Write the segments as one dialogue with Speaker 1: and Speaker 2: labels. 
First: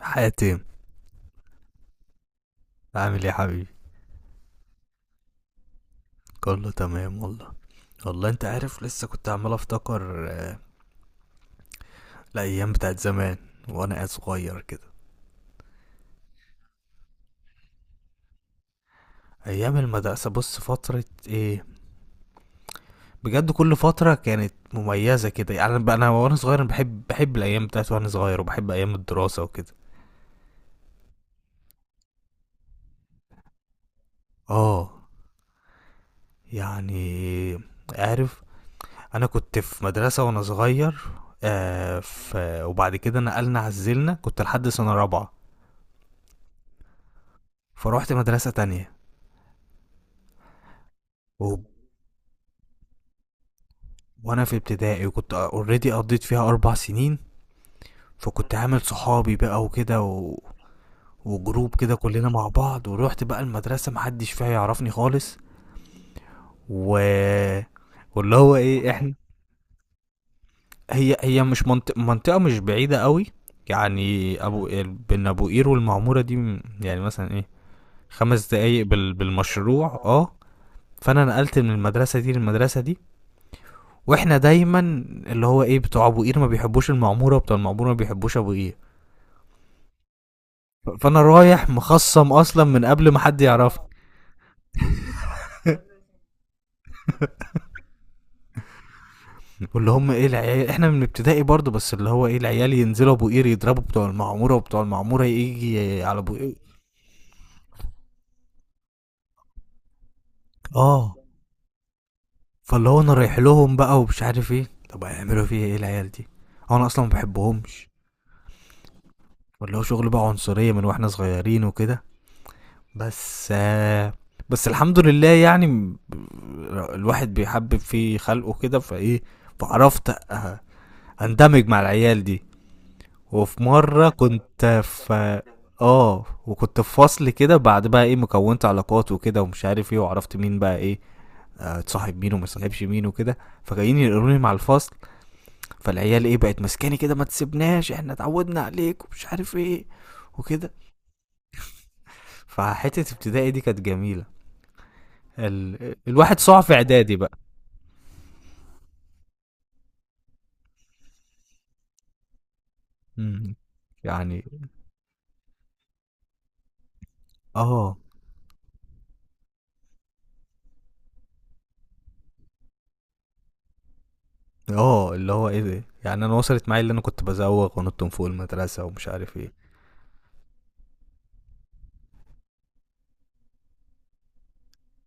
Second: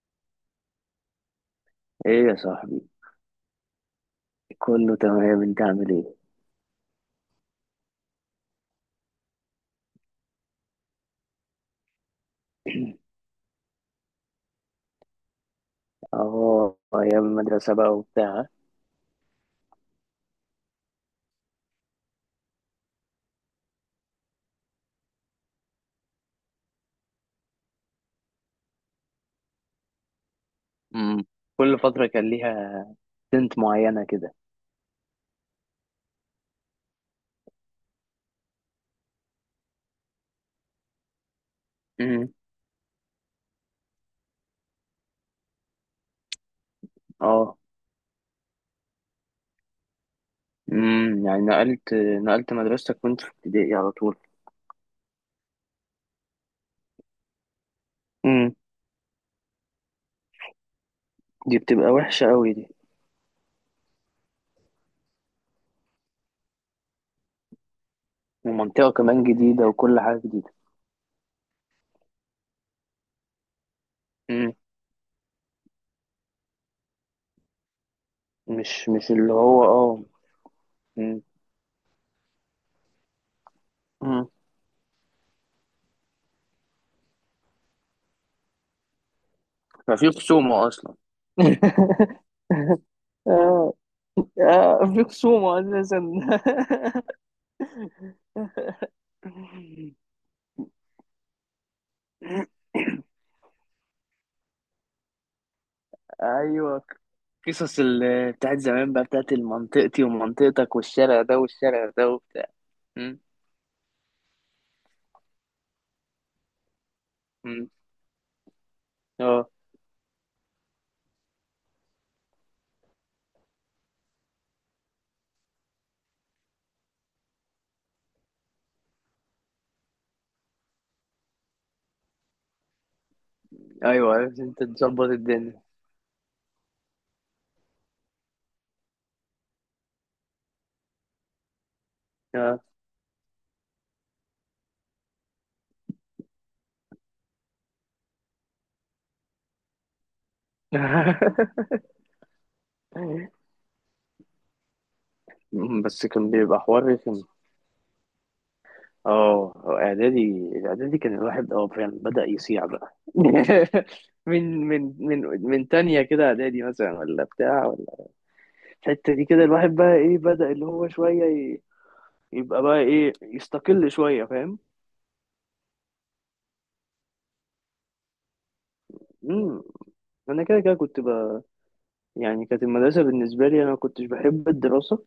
Speaker 1: حاتم،
Speaker 2: ايه يا صاحبي.
Speaker 1: عامل ايه يا حبيبي؟
Speaker 2: كله تمام، انت عامل ايه؟
Speaker 1: كله تمام والله. والله انت عارف لسه كنت عمال افتكر الايام بتاعت زمان وانا صغير كده.
Speaker 2: اه، ايام المدرسه بقى وبتاع.
Speaker 1: ايام المدرسه بص فتره ايه، بجد كل فتره كانت مميزه كده. يعني انا وانا صغير، أنا بحب الايام بتاعت وانا صغير وبحب ايام الدراسه وكده.
Speaker 2: امم. كل فتره كان ليها سنت معينه كده.
Speaker 1: اه يعني عارف، انا كنت في مدرسه وانا صغير آه
Speaker 2: امم.
Speaker 1: ف... وبعد كده نقلنا عزلنا، كنت لحد سنه رابعه،
Speaker 2: اه.
Speaker 1: فروحت مدرسه تانية.
Speaker 2: امم. يعني
Speaker 1: وب-
Speaker 2: نقلت مدرستك وانت في ابتدائي على طول؟
Speaker 1: وانا في ابتدائي وكنت اوريدي قضيت فيها 4 سنين،
Speaker 2: امم.
Speaker 1: فكنت عامل صحابي بقى وكده
Speaker 2: دي
Speaker 1: وجروب
Speaker 2: بتبقى
Speaker 1: كده
Speaker 2: وحشه
Speaker 1: كلنا مع
Speaker 2: قوي دي،
Speaker 1: بعض. ورحت بقى المدرسة محدش فيها يعرفني خالص. و واللي هو ايه
Speaker 2: ومنطقه
Speaker 1: احنا،
Speaker 2: كمان جديده وكل حاجه جديده.
Speaker 1: هي مش منطقة مش بعيدة قوي. يعني
Speaker 2: امم.
Speaker 1: ابو، بين ابو قير والمعمورة دي يعني مثلا ايه، 5 دقايق
Speaker 2: مش اللي هو،
Speaker 1: بالمشروع
Speaker 2: اه.
Speaker 1: اه.
Speaker 2: امم.
Speaker 1: فانا نقلت من المدرسة دي للمدرسة دي.
Speaker 2: امم.
Speaker 1: واحنا دايما اللي هو ايه، بتوع ابو قير ما بيحبوش المعمورة، وبتوع المعمورة ما بيحبوش ابو قير.
Speaker 2: ففي خصومه اصلا.
Speaker 1: فانا رايح مخصم اصلا من قبل ما حد
Speaker 2: اه.
Speaker 1: يعرفني.
Speaker 2: آه، في خصومه اساسا.
Speaker 1: واللي هم ايه العيال، احنا من ابتدائي برضو، بس اللي هو ايه العيال ينزلوا ابو قير يضربوا بتوع المعموره، وبتوع المعموره يجي على ابو قير.
Speaker 2: ايوه، بتاعت زمان بقى، بتاعت منطقتي ومنطقتك
Speaker 1: اه،
Speaker 2: والشارع ده والشارع ده وبتاع.
Speaker 1: فاللي هو انا
Speaker 2: مم.
Speaker 1: رايح لهم بقى ومش عارف ايه، طب هيعملوا فيا ايه العيال دي؟ هو انا اصلا ما
Speaker 2: مم.
Speaker 1: بحبهمش.
Speaker 2: اه.
Speaker 1: واللي هو شغل بقى عنصريه من واحنا صغيرين وكده. بس آه، بس الحمد لله يعني الواحد بيحبب في خلقه كده فايه، فعرفت أ- اندمج مع العيال دي. وفي مرة
Speaker 2: ايوه، عرفت انت
Speaker 1: كنت
Speaker 2: تظبط
Speaker 1: في،
Speaker 2: الدنيا.
Speaker 1: اه، وكنت في فصل كده، بعد بقى ايه مكونت علاقات وكده ومش عارف ايه، وعرفت مين بقى ايه، اتصاحب مين وما
Speaker 2: اه.
Speaker 1: اتصاحبش مين وكده. فجايين يقروني مع الفصل، فالعيال ايه بقت ماسكاني كده، ما تسيبناش احنا اتعودنا عليك ومش عارف ايه وكده. فحتة ابتدائي دي كانت جميلة.
Speaker 2: مم، بس كان
Speaker 1: الواحد صاع
Speaker 2: بيبقى
Speaker 1: في
Speaker 2: حوار
Speaker 1: اعدادي
Speaker 2: رخم.
Speaker 1: بقى.
Speaker 2: اه. اعدادي اعدادي كان الواحد فعلا بدأ يصيع بقى.
Speaker 1: مم. يعني
Speaker 2: من تانية كده، اعدادي مثلا ولا بتاع،
Speaker 1: اه
Speaker 2: ولا الحتة دي كده، الواحد بقى ايه بدأ اللي هو شوية يبقى بقى ايه يستقل شوية، فاهم.
Speaker 1: اه، اللي هو ايه ده، يعني انا وصلت معايا اللي انا كنت بزوغ ونط من فوق المدرسة ومش عارف ايه.
Speaker 2: امم. انا كده كده يعني كانت المدرسه بالنسبه لي، انا ما كنتش بحب الدراسه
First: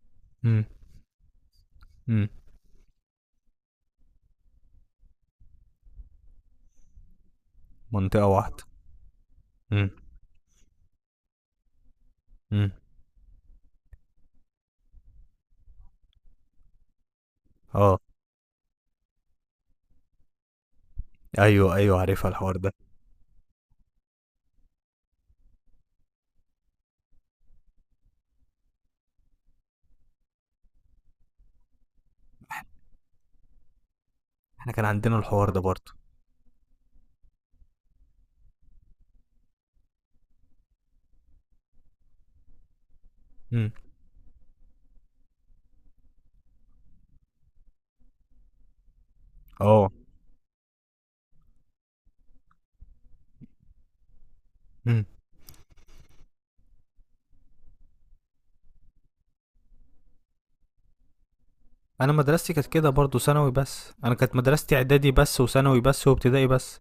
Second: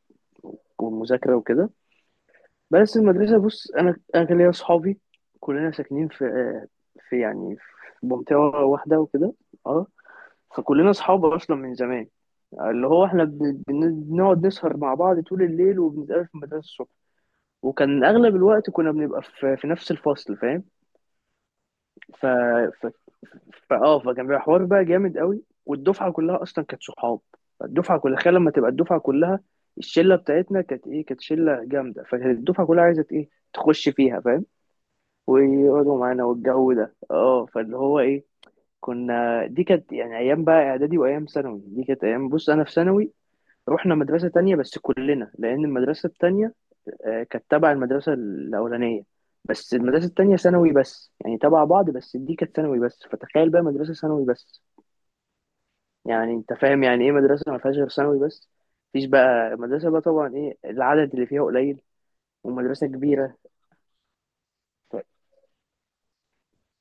Speaker 2: والمذاكره وكده.
Speaker 1: امم،
Speaker 2: بس المدرسه، بص، انا كان ليا اصحابي. كلنا ساكنين في، في، يعني، في
Speaker 1: منطقة
Speaker 2: منطقه
Speaker 1: واحدة.
Speaker 2: واحده وكده. اه.
Speaker 1: امم.
Speaker 2: فكلنا اصحاب اصلا من زمان،
Speaker 1: امم.
Speaker 2: اللي هو احنا بنقعد نسهر مع بعض طول الليل، وبنتقابل في المدرسه الصبح.
Speaker 1: اه.
Speaker 2: وكان اغلب الوقت كنا بنبقى في نفس الفصل، فاهم.
Speaker 1: ايوه ايوه
Speaker 2: ف
Speaker 1: عارفها الحوار ده.
Speaker 2: ف فاه فكان بيبقى حوار بقى جامد قوي، والدفعه كلها اصلا كانت صحاب. الدفعه كلها، تخيل لما تبقى الدفعه كلها، الشله بتاعتنا كانت ايه، كانت شله جامده، فكانت الدفعه كلها عايزه ايه تخش فيها، فاهم،
Speaker 1: احنا كان عندنا الحوار ده برضه.
Speaker 2: ويقعدوا معانا والجو ده. اه، فاللي هو ايه، كنا، دي كانت يعني ايام بقى اعدادي، وايام ثانوي دي كانت ايام. بص انا في ثانوي
Speaker 1: امم.
Speaker 2: رحنا مدرسه تانية، بس كلنا، لان المدرسه التانية آه، كانت تبع المدرسة الأولانية. بس
Speaker 1: اه.
Speaker 2: المدرسة التانية ثانوي بس، يعني تبع بعض، بس دي كانت ثانوي بس. فتخيل بقى مدرسة ثانوي بس.
Speaker 1: امم.
Speaker 2: يعني أنت فاهم يعني إيه مدرسة ما فيهاش غير ثانوي بس؟ مفيش بقى مدرسة، بقى طبعا إيه، العدد اللي فيها قليل،
Speaker 1: انا مدرستي كانت
Speaker 2: ومدرسة
Speaker 1: كده برضه
Speaker 2: كبيرة.
Speaker 1: ثانوي بس، انا كانت مدرستي
Speaker 2: ف-
Speaker 1: اعدادي بس وثانوي بس وابتدائي بس.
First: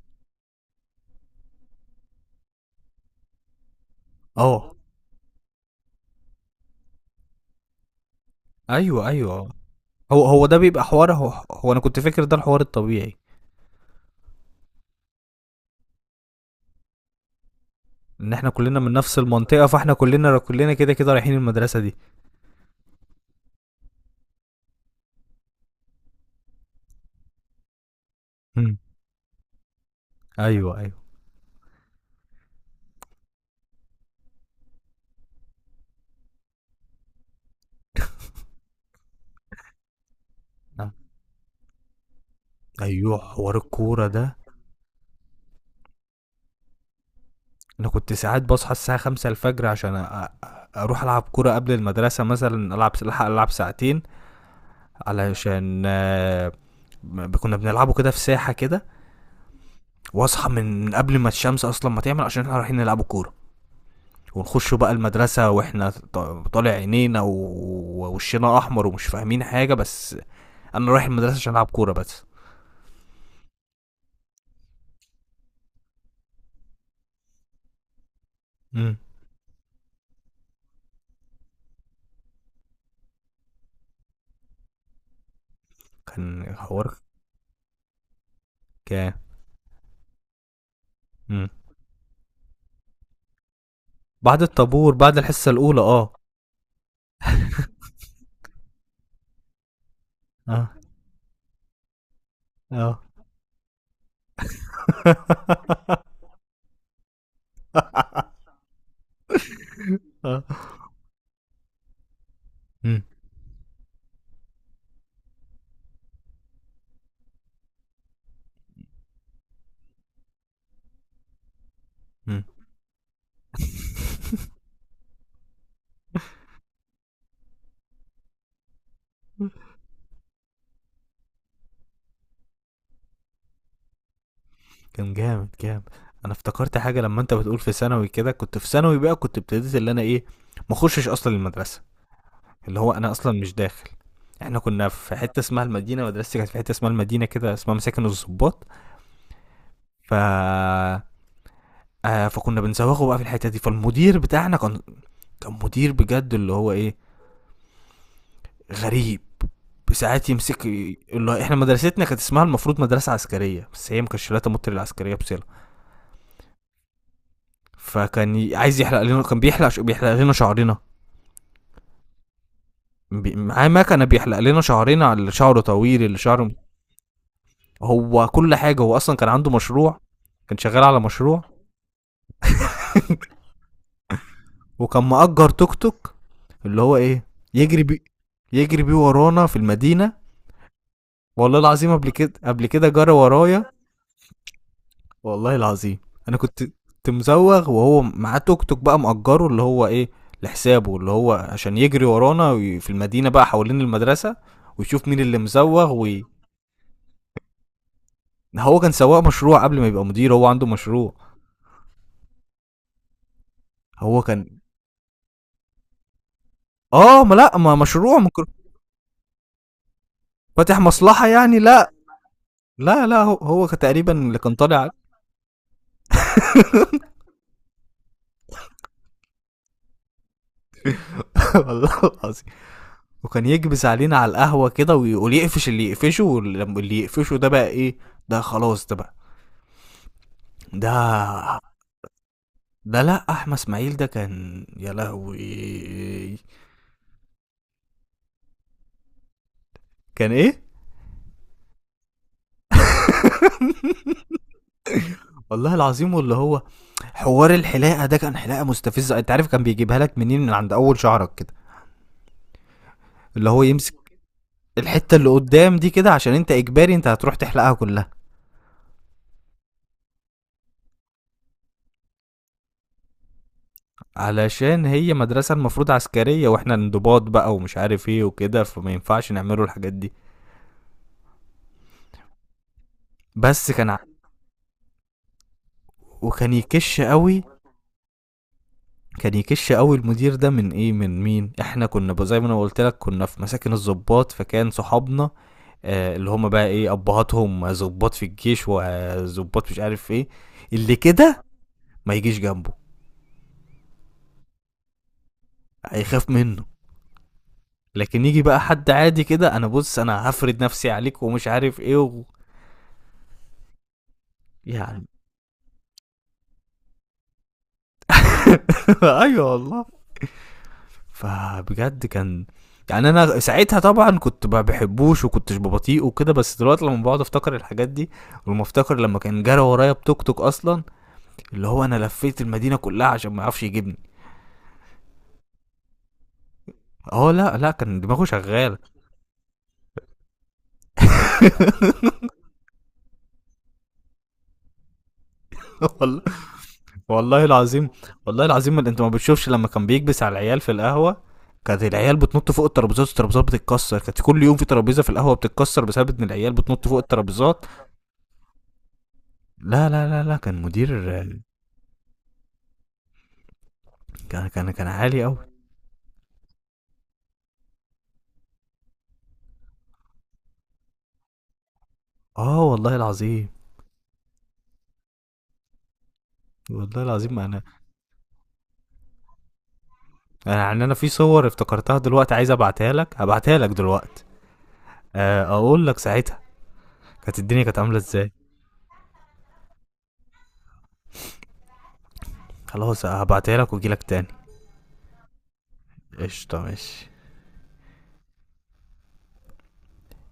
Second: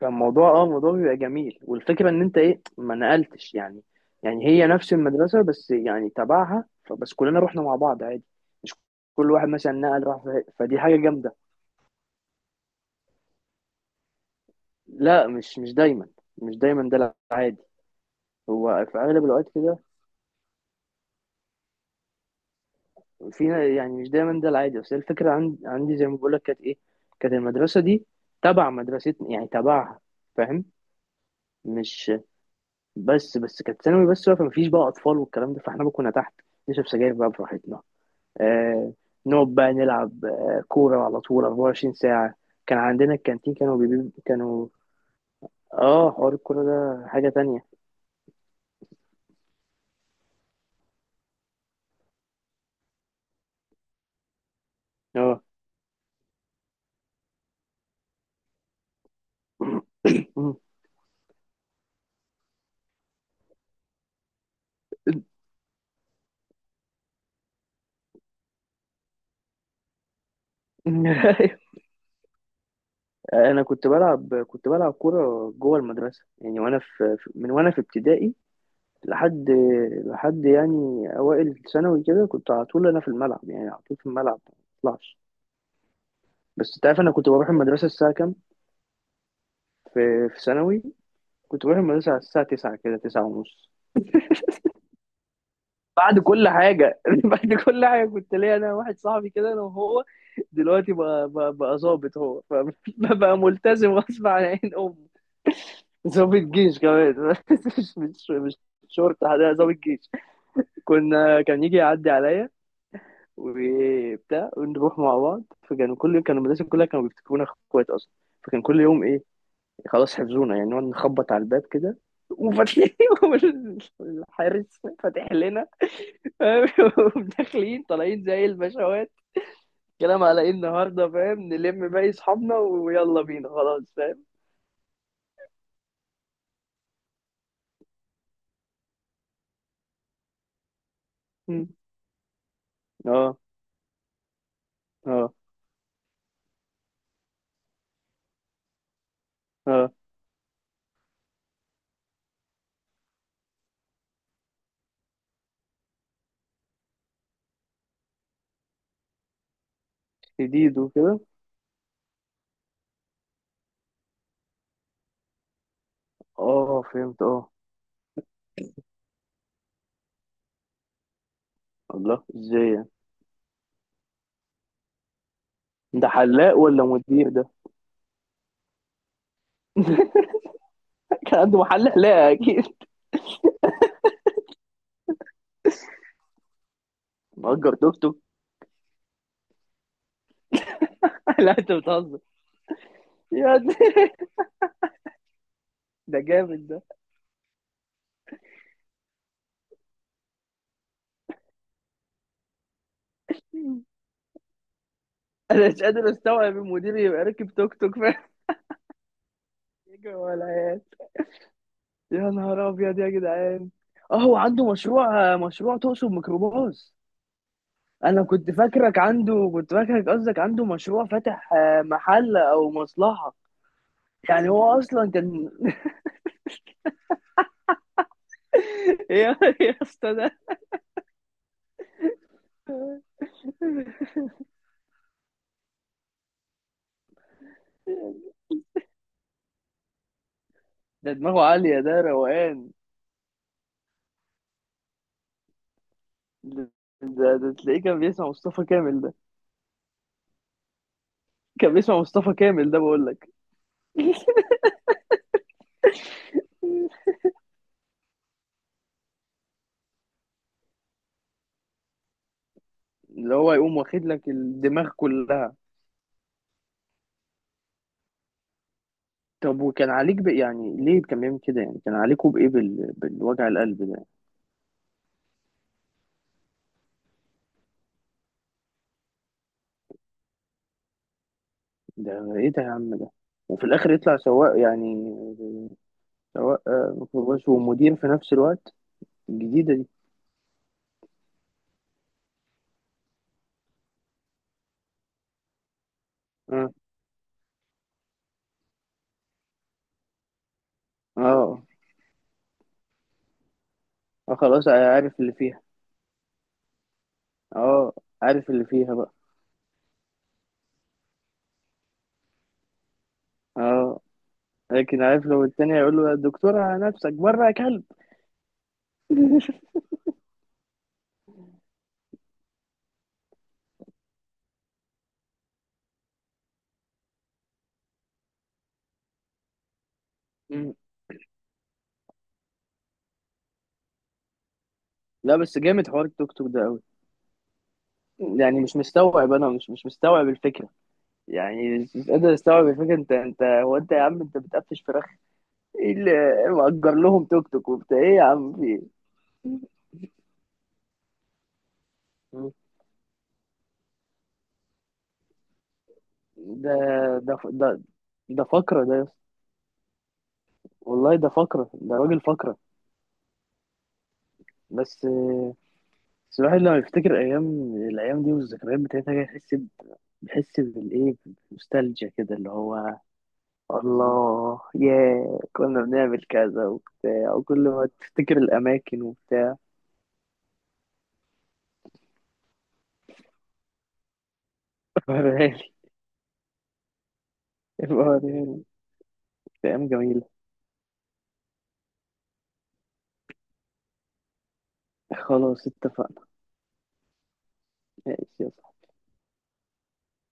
Speaker 2: فالموضوع، الموضوع بيبقى جميل. والفكرة إن أنت إيه، ما نقلتش، يعني هي
Speaker 1: اه.
Speaker 2: نفس المدرسة بس يعني تبعها، فبس كلنا رحنا مع بعض عادي. مش
Speaker 1: ايوه
Speaker 2: كل
Speaker 1: ايوه.
Speaker 2: واحد مثلا نقل راح،
Speaker 1: هو ده
Speaker 2: فدي
Speaker 1: بيبقى
Speaker 2: حاجة
Speaker 1: حوار، هو,
Speaker 2: جامدة.
Speaker 1: هو انا كنت فاكر ده الحوار الطبيعي،
Speaker 2: لا، مش دايما. مش دايما ده العادي.
Speaker 1: ان احنا كلنا
Speaker 2: هو
Speaker 1: من
Speaker 2: في
Speaker 1: نفس
Speaker 2: اغلب الوقت
Speaker 1: المنطقة،
Speaker 2: كده
Speaker 1: فاحنا كلنا كده كده رايحين المدرسة دي.
Speaker 2: فيها، يعني مش دايما ده العادي. بس هي الفكره، عندي زي ما بقول لك، كانت ايه، كانت المدرسه دي تبع
Speaker 1: امم.
Speaker 2: مدرستنا، يعني تبعها، فاهم،
Speaker 1: ايوه ايوه.
Speaker 2: مش، بس كانت ثانوي بس بقى، فمفيش بقى اطفال والكلام ده، فاحنا بقى كنا تحت نشرب سجاير بقى براحتنا. آه، نقعد بقى نلعب
Speaker 1: آه.
Speaker 2: كوره على طول 24 ساعه. كان عندنا
Speaker 1: ايوه
Speaker 2: الكانتين،
Speaker 1: حوار
Speaker 2: كانوا
Speaker 1: الكورة
Speaker 2: بيبي
Speaker 1: ده.
Speaker 2: كانوا. اه، حوار الكوره ده حاجه تانية.
Speaker 1: انا كنت ساعات بصحى الساعه 5 الفجر عشان أ- اروح العب كوره قبل المدرسه، مثلا العب، الحق العب ساعتين،
Speaker 2: اه.
Speaker 1: علشان كنا بنلعبه كده في ساحه كده. واصحى من قبل ما الشمس اصلا ما تعمل، عشان احنا رايحين نلعب كوره. ونخش بقى المدرسة واحنا طالع عينينا ووشنا احمر ومش فاهمين حاجة، بس انا رايح المدرسة عشان العب كورة بس.
Speaker 2: انا كنت بلعب كوره جوه المدرسه، يعني وانا من وانا في ابتدائي،
Speaker 1: امم.
Speaker 2: لحد لحد يعني اوائل ثانوي كده، كنت على طول انا في الملعب. يعني على طول في الملعب، ما بطلعش.
Speaker 1: كان
Speaker 2: بس انت
Speaker 1: حوار.
Speaker 2: عارف انا كنت بروح المدرسه الساعه كام
Speaker 1: كان.
Speaker 2: في ثانوي؟
Speaker 1: امم.
Speaker 2: كنت بروح المدرسه على الساعه 9 كده، 9 ونص،
Speaker 1: بعد الطابور بعد الحصة الاولى اه.
Speaker 2: بعد كل حاجه. بعد كل حاجه كنت ليا انا واحد صاحبي كده، انا وهو، دلوقتي بقى بقى ظابط هو،
Speaker 1: اه. اه.
Speaker 2: فبقى ملتزم غصب عن عين امه. ضابط جيش كمان. مش شرطة ده، ضابط جيش.
Speaker 1: اه.
Speaker 2: كنا، كان يجي يعدي عليا
Speaker 1: مم.
Speaker 2: وبتاع، ونروح مع بعض. فكانوا كل يوم كانوا، المدرسة كلها كانوا بيفتكرونا اخوات اصلا. فكان كل يوم ايه، خلاص حفظونا. يعني نقعد نخبط على الباب كده،
Speaker 1: مم.
Speaker 2: وفاتحين، الحارس فاتح لنا، فاهم؟ وداخلين طالعين زي البشوات، كلام على ايه النهارده، فاهم، نلم باقي اصحابنا ويلا بينا، خلاص، فاهم.
Speaker 1: كان جامد جامد. انا افتكرت حاجه لما انت بتقول في ثانوي كده، كنت في ثانوي بقى كنت ابتديت اللي انا ايه، ما اخشش اصلا
Speaker 2: م.
Speaker 1: المدرسه. اللي هو انا
Speaker 2: اه.
Speaker 1: اصلا مش داخل. احنا كنا في
Speaker 2: اه.
Speaker 1: حته اسمها المدينه، مدرستي كانت في حته اسمها المدينه كده، اسمها مساكن الضباط.
Speaker 2: اه،
Speaker 1: ف فكنا بنزوغه بقى في الحته دي. فالمدير بتاعنا كان، كان مدير بجد اللي هو ايه، غريب. بساعات يمسك
Speaker 2: جديد
Speaker 1: اللي
Speaker 2: وكده.
Speaker 1: هو احنا مدرستنا كانت اسمها المفروض مدرسه عسكريه، بس هي ما كانتش لا تمت للعسكريه بس.
Speaker 2: اه، فهمت، اه.
Speaker 1: فكان عايز يحلق لنا، كان بيحلق بيحلق لنا شعرنا.
Speaker 2: الله، ازاي يعني؟
Speaker 1: معاه مكنه بيحلق لنا شعرنا، على اللي شعره طويل
Speaker 2: ده
Speaker 1: اللي شعره.
Speaker 2: حلاق ولا مدير ده؟
Speaker 1: هو كل حاجه، هو اصلا كان عنده مشروع، كان شغال على
Speaker 2: كان
Speaker 1: مشروع.
Speaker 2: عنده محل حلاقة اكيد.
Speaker 1: وكان مأجر توك توك، اللي هو ايه،
Speaker 2: مأجر
Speaker 1: يجري
Speaker 2: توك
Speaker 1: بي
Speaker 2: توك!
Speaker 1: يجري بيه ورانا في المدينه. والله
Speaker 2: لا، انت
Speaker 1: العظيم قبل
Speaker 2: بتهزر.
Speaker 1: كده، قبل كده جرى
Speaker 2: يا
Speaker 1: ورايا،
Speaker 2: دي.
Speaker 1: والله العظيم.
Speaker 2: ده
Speaker 1: انا كنت
Speaker 2: جامد ده.
Speaker 1: كنت مزوغ وهو معاه توك توك بقى مأجره، اللي هو ايه، لحسابه، اللي هو عشان يجري ورانا في المدينه بقى حوالين المدرسه، ويشوف مين اللي
Speaker 2: انا مش
Speaker 1: مزوغ
Speaker 2: قادر استوعب المدير يبقى راكب توك توك. فاهم،
Speaker 1: هو كان سواق مشروع قبل ما يبقى
Speaker 2: يجري
Speaker 1: مدير،
Speaker 2: ورا
Speaker 1: هو عنده
Speaker 2: العيال؟
Speaker 1: مشروع.
Speaker 2: يا نهار ابيض يا جدعان. اه،
Speaker 1: هو
Speaker 2: هو
Speaker 1: كان،
Speaker 2: عنده مشروع. مشروع تقصد ميكروباص؟
Speaker 1: اه ما لا، ما مشروع
Speaker 2: انا كنت فاكرك عنده، كنت فاكرك قصدك عنده
Speaker 1: فاتح
Speaker 2: مشروع
Speaker 1: مصلحة
Speaker 2: فاتح،
Speaker 1: يعني.
Speaker 2: آه،
Speaker 1: لا
Speaker 2: محل او
Speaker 1: لا لا،
Speaker 2: مصلحة.
Speaker 1: هو كان تقريبا اللي
Speaker 2: يعني
Speaker 1: كان
Speaker 2: هو
Speaker 1: طالع.
Speaker 2: اصلا كان. يا يا اسطى ده.
Speaker 1: والله العظيم. وكان يكبس علينا على القهوة كده، ويقول يقفش اللي يقفشه، واللي يقفشه ده بقى ايه، ده خلاص ده بقى،
Speaker 2: ده دماغه
Speaker 1: ده،
Speaker 2: عالية، ده روقان.
Speaker 1: ده لا احمد اسماعيل ده، كان يا لهوي.
Speaker 2: ده, ده تلاقيه كان بيسمع مصطفى كامل ده.
Speaker 1: كان ايه،
Speaker 2: كان بيسمع مصطفى كامل ده، بقول لك.
Speaker 1: والله العظيم. واللي هو حوار الحلاقه ده، كان حلاقه مستفزه. انت عارف كان بيجيبها لك منين، من عند اول شعرك كده.
Speaker 2: اللي
Speaker 1: اللي
Speaker 2: هو
Speaker 1: هو
Speaker 2: يقوم
Speaker 1: يمسك
Speaker 2: واخد لك الدماغ
Speaker 1: الحته اللي
Speaker 2: كلها.
Speaker 1: قدام دي كده، عشان انت اجباري انت هتروح تحلقها كلها.
Speaker 2: طب وكان عليك يعني ليه كان بيعمل كده، يعني كان عليكوا بإيه، بالوجع القلب ده؟
Speaker 1: علشان هي مدرسه المفروض عسكريه، واحنا انضباط بقى ومش عارف ايه وكده، فما ينفعش نعمله الحاجات دي.
Speaker 2: ده إيه ده يا عم ده؟ وفي
Speaker 1: بس كان
Speaker 2: الآخر
Speaker 1: ع-
Speaker 2: يطلع سواق، يعني
Speaker 1: وكان
Speaker 2: سواق
Speaker 1: يكش قوي.
Speaker 2: ميكروباص ومدير في نفس الوقت.
Speaker 1: كان يكش
Speaker 2: الجديدة دي.
Speaker 1: قوي المدير ده من ايه، من مين؟ احنا كنا زي ما انا قلت لك، كنا في مساكن الضباط، فكان صحابنا آه اللي هم بقى
Speaker 2: اه.
Speaker 1: ايه ابهاتهم ضباط في الجيش وضباط مش عارف ايه، اللي كده
Speaker 2: اه.
Speaker 1: ما يجيش جنبه،
Speaker 2: آه، خلاص. آه، عارف اللي فيها.
Speaker 1: هيخاف منه.
Speaker 2: اه،
Speaker 1: لكن يجي
Speaker 2: عارف
Speaker 1: بقى
Speaker 2: اللي
Speaker 1: حد
Speaker 2: فيها بقى.
Speaker 1: عادي كده، انا بص انا هفرد نفسي عليك ومش عارف ايه
Speaker 2: اه، لكن
Speaker 1: يعني.
Speaker 2: عارف، لو التاني هيقول له: يا دكتورة نفسك بره يا كلب.
Speaker 1: ايوه والله. فبجد كان يعني، انا ساعتها طبعا كنت ما بحبوش وكنتش ببطيء وكده، بس دلوقتي لما بقعد افتكر الحاجات دي، ولما افتكر لما كان جرى ورايا بتوك توك
Speaker 2: مم.
Speaker 1: اصلا، اللي هو انا لفيت المدينه كلها عشان ما يعرفش يجيبني.
Speaker 2: لا، بس جامد حوار التوك توك ده قوي.
Speaker 1: اه لا لا، كان دماغه
Speaker 2: يعني مش
Speaker 1: شغاله.
Speaker 2: مستوعب، انا مش مستوعب الفكره. يعني مش قادر استوعب الفكره. انت هو انت، يا عم انت بتقفش فراخ؟ ايه اللي
Speaker 1: والله.
Speaker 2: مأجر لهم
Speaker 1: والله
Speaker 2: توك توك
Speaker 1: العظيم،
Speaker 2: وبتاع، ايه يا
Speaker 1: والله
Speaker 2: عم، في
Speaker 1: العظيم ما
Speaker 2: ايه؟
Speaker 1: انت ما بتشوفش لما كان بيكبس على العيال في القهوة، كانت العيال
Speaker 2: مم.
Speaker 1: بتنط فوق الترابيزات والترابيزات بتتكسر. كانت كل يوم في ترابيزة في القهوة بتتكسر بسبب ان العيال
Speaker 2: ده
Speaker 1: بتنط فوق
Speaker 2: ده
Speaker 1: الترابيزات.
Speaker 2: ده ده فقره ده يا اسطى.
Speaker 1: لا لا لا لا، كان مدير.
Speaker 2: والله ده فقره، ده راجل فقره.
Speaker 1: كان
Speaker 2: بس
Speaker 1: عالي قوي.
Speaker 2: بس الواحد لما يفتكر ايام، الايام دي والذكريات بتاعتها كده، يحس بيحس بالايه، بنوستالجيا كده، اللي
Speaker 1: اه والله
Speaker 2: هو
Speaker 1: العظيم،
Speaker 2: الله ياه، كنا بنعمل كذا
Speaker 1: والله
Speaker 2: وبتاع،
Speaker 1: العظيم.
Speaker 2: وكل
Speaker 1: انا
Speaker 2: ما تفتكر الأماكن وبتاع.
Speaker 1: انا يعني، انا في صور افتكرتها دلوقتي عايز ابعتها لك، هبعتها لك دلوقتي،
Speaker 2: وريهالي.
Speaker 1: اقول لك ساعتها كانت الدنيا كانت عاملة
Speaker 2: ابقى
Speaker 1: ازاي.
Speaker 2: وريهالي. كانت أيام جميلة.
Speaker 1: خلاص هبعتها لك واجي لك تاني.
Speaker 2: خلاص، اتفقنا.
Speaker 1: قشطة ماشي.
Speaker 2: ماشي، يلا.